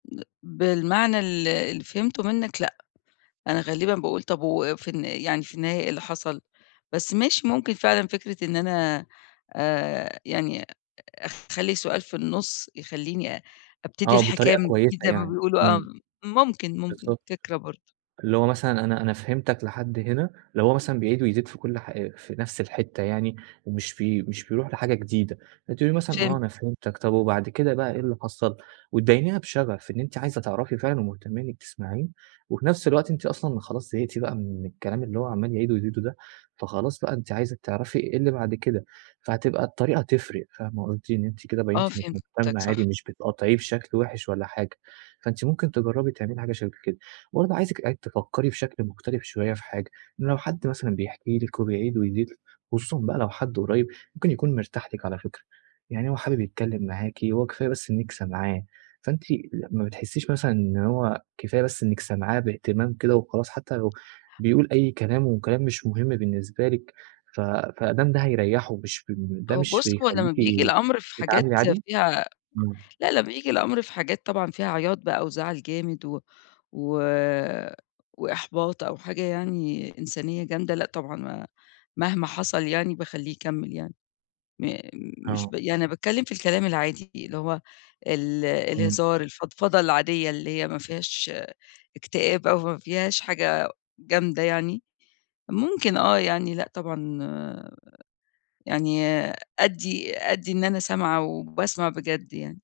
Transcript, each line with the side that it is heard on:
left: [unintelligible] بالمعنى ال اللي فهمته منك لأ، أنا غالبًا باقول طب و في الن يعني في النهاية إيه اللي حصل، بس ماشي ممكن فعلًا فكرة إن أنا آآ يعني أخلّي سؤال في النص يخلّيني أبتدي
right: آه
left: الحكاية
right: بطريقة
left: من
right: كويسة
left: جديد زي ما
right: يعني
left: بيقولوا آه
right: إمم.
left: ممكن ممكن
right: بالضبط،
left: فكرة برضه.
right: اللي هو مثلًا أنا أنا فهمتك لحد هنا لو هو مثلًا بيعيد ويزيد في كل حا في نفس الحتة يعني، ومش ب مش بيروح لحاجة جديدة فتقولي له مثلًا آه
left: فهمت.
right: أنا فهمتك طيب وبعد كده بقى إيه اللي حصل، وتبينيها بشغف إن أنتِ عايزة تعرفي فعلًا ومُهتمية إنك تسمعيه، وفي نفس الوقت أنتِ أصلًا خلاص زهقتِ بقى من الكلام اللي هو عمّال يعيده ويزيده ده، فخلاص بقى أنتِ عايزة تعرفي إيه اللي بعد كده، فهتبقى الطريقة تفرق فاهمة قولتِ إن أنتِ كده
left: آه،
right: بينتِ إنك مهتمة
left: فهمتك
right: عادي
left: صح.
right: مش بتقاطعيه بشكل وحِش ولا حاجة، فأنتِ ممكن تجربي تعملي حاجة شبه كده، وبرضه عايزِك تفكّري بشكل مختلف شوية في حاجة إن لو حد مثلًا بيحكِ لِك وبيعيد ويزيد خصوصًا بقى لو حد قُريّب ممكن يكون مرتاح لِك على فكرة، يعني هو حابب يتكلم معاكِ هو كفاية بس إنك سامعاه، فأنتِ ما بتحسيش مثلًا إن هو كفاية بس إنك سمعاه بإهتمام كده وخلاص حتى لو بيقول أي كلام وكلام مش مهم بالنسبة لِك ف فأدام ده هيريحه مش في ال ده
left: هو
right: مش
left: بُصّ، هو لما
right: بيخليكِ
left: بييجي
right: آآ
left: الأمر في
right: تتعاملي
left: حاجات
right: عادي؟
left: فيها
right: إمم.
left: لا لا بييجي الأمر في حاجات طبعًا فيها عياط بقى وزعل جامد و و وإحباط أو حاجة يعني إنسانية جامدة، لأ طبعًا مهما حصل يعني باخليه يكمّل يعني م مش
right: آه.
left: ب يعني باتكلم في الكلام العادي اللي هو ال
right: إمم.
left: الهزار الفضفضة العادية اللي هي ما فيهاش اكتئاب أو ما فيهاش حاجة جامدة يعني، ممكن آه يعني لأ طبعًا آآ يعني آآ أدّي أدّي إن أنا سامعة وباسمع بجد يعني.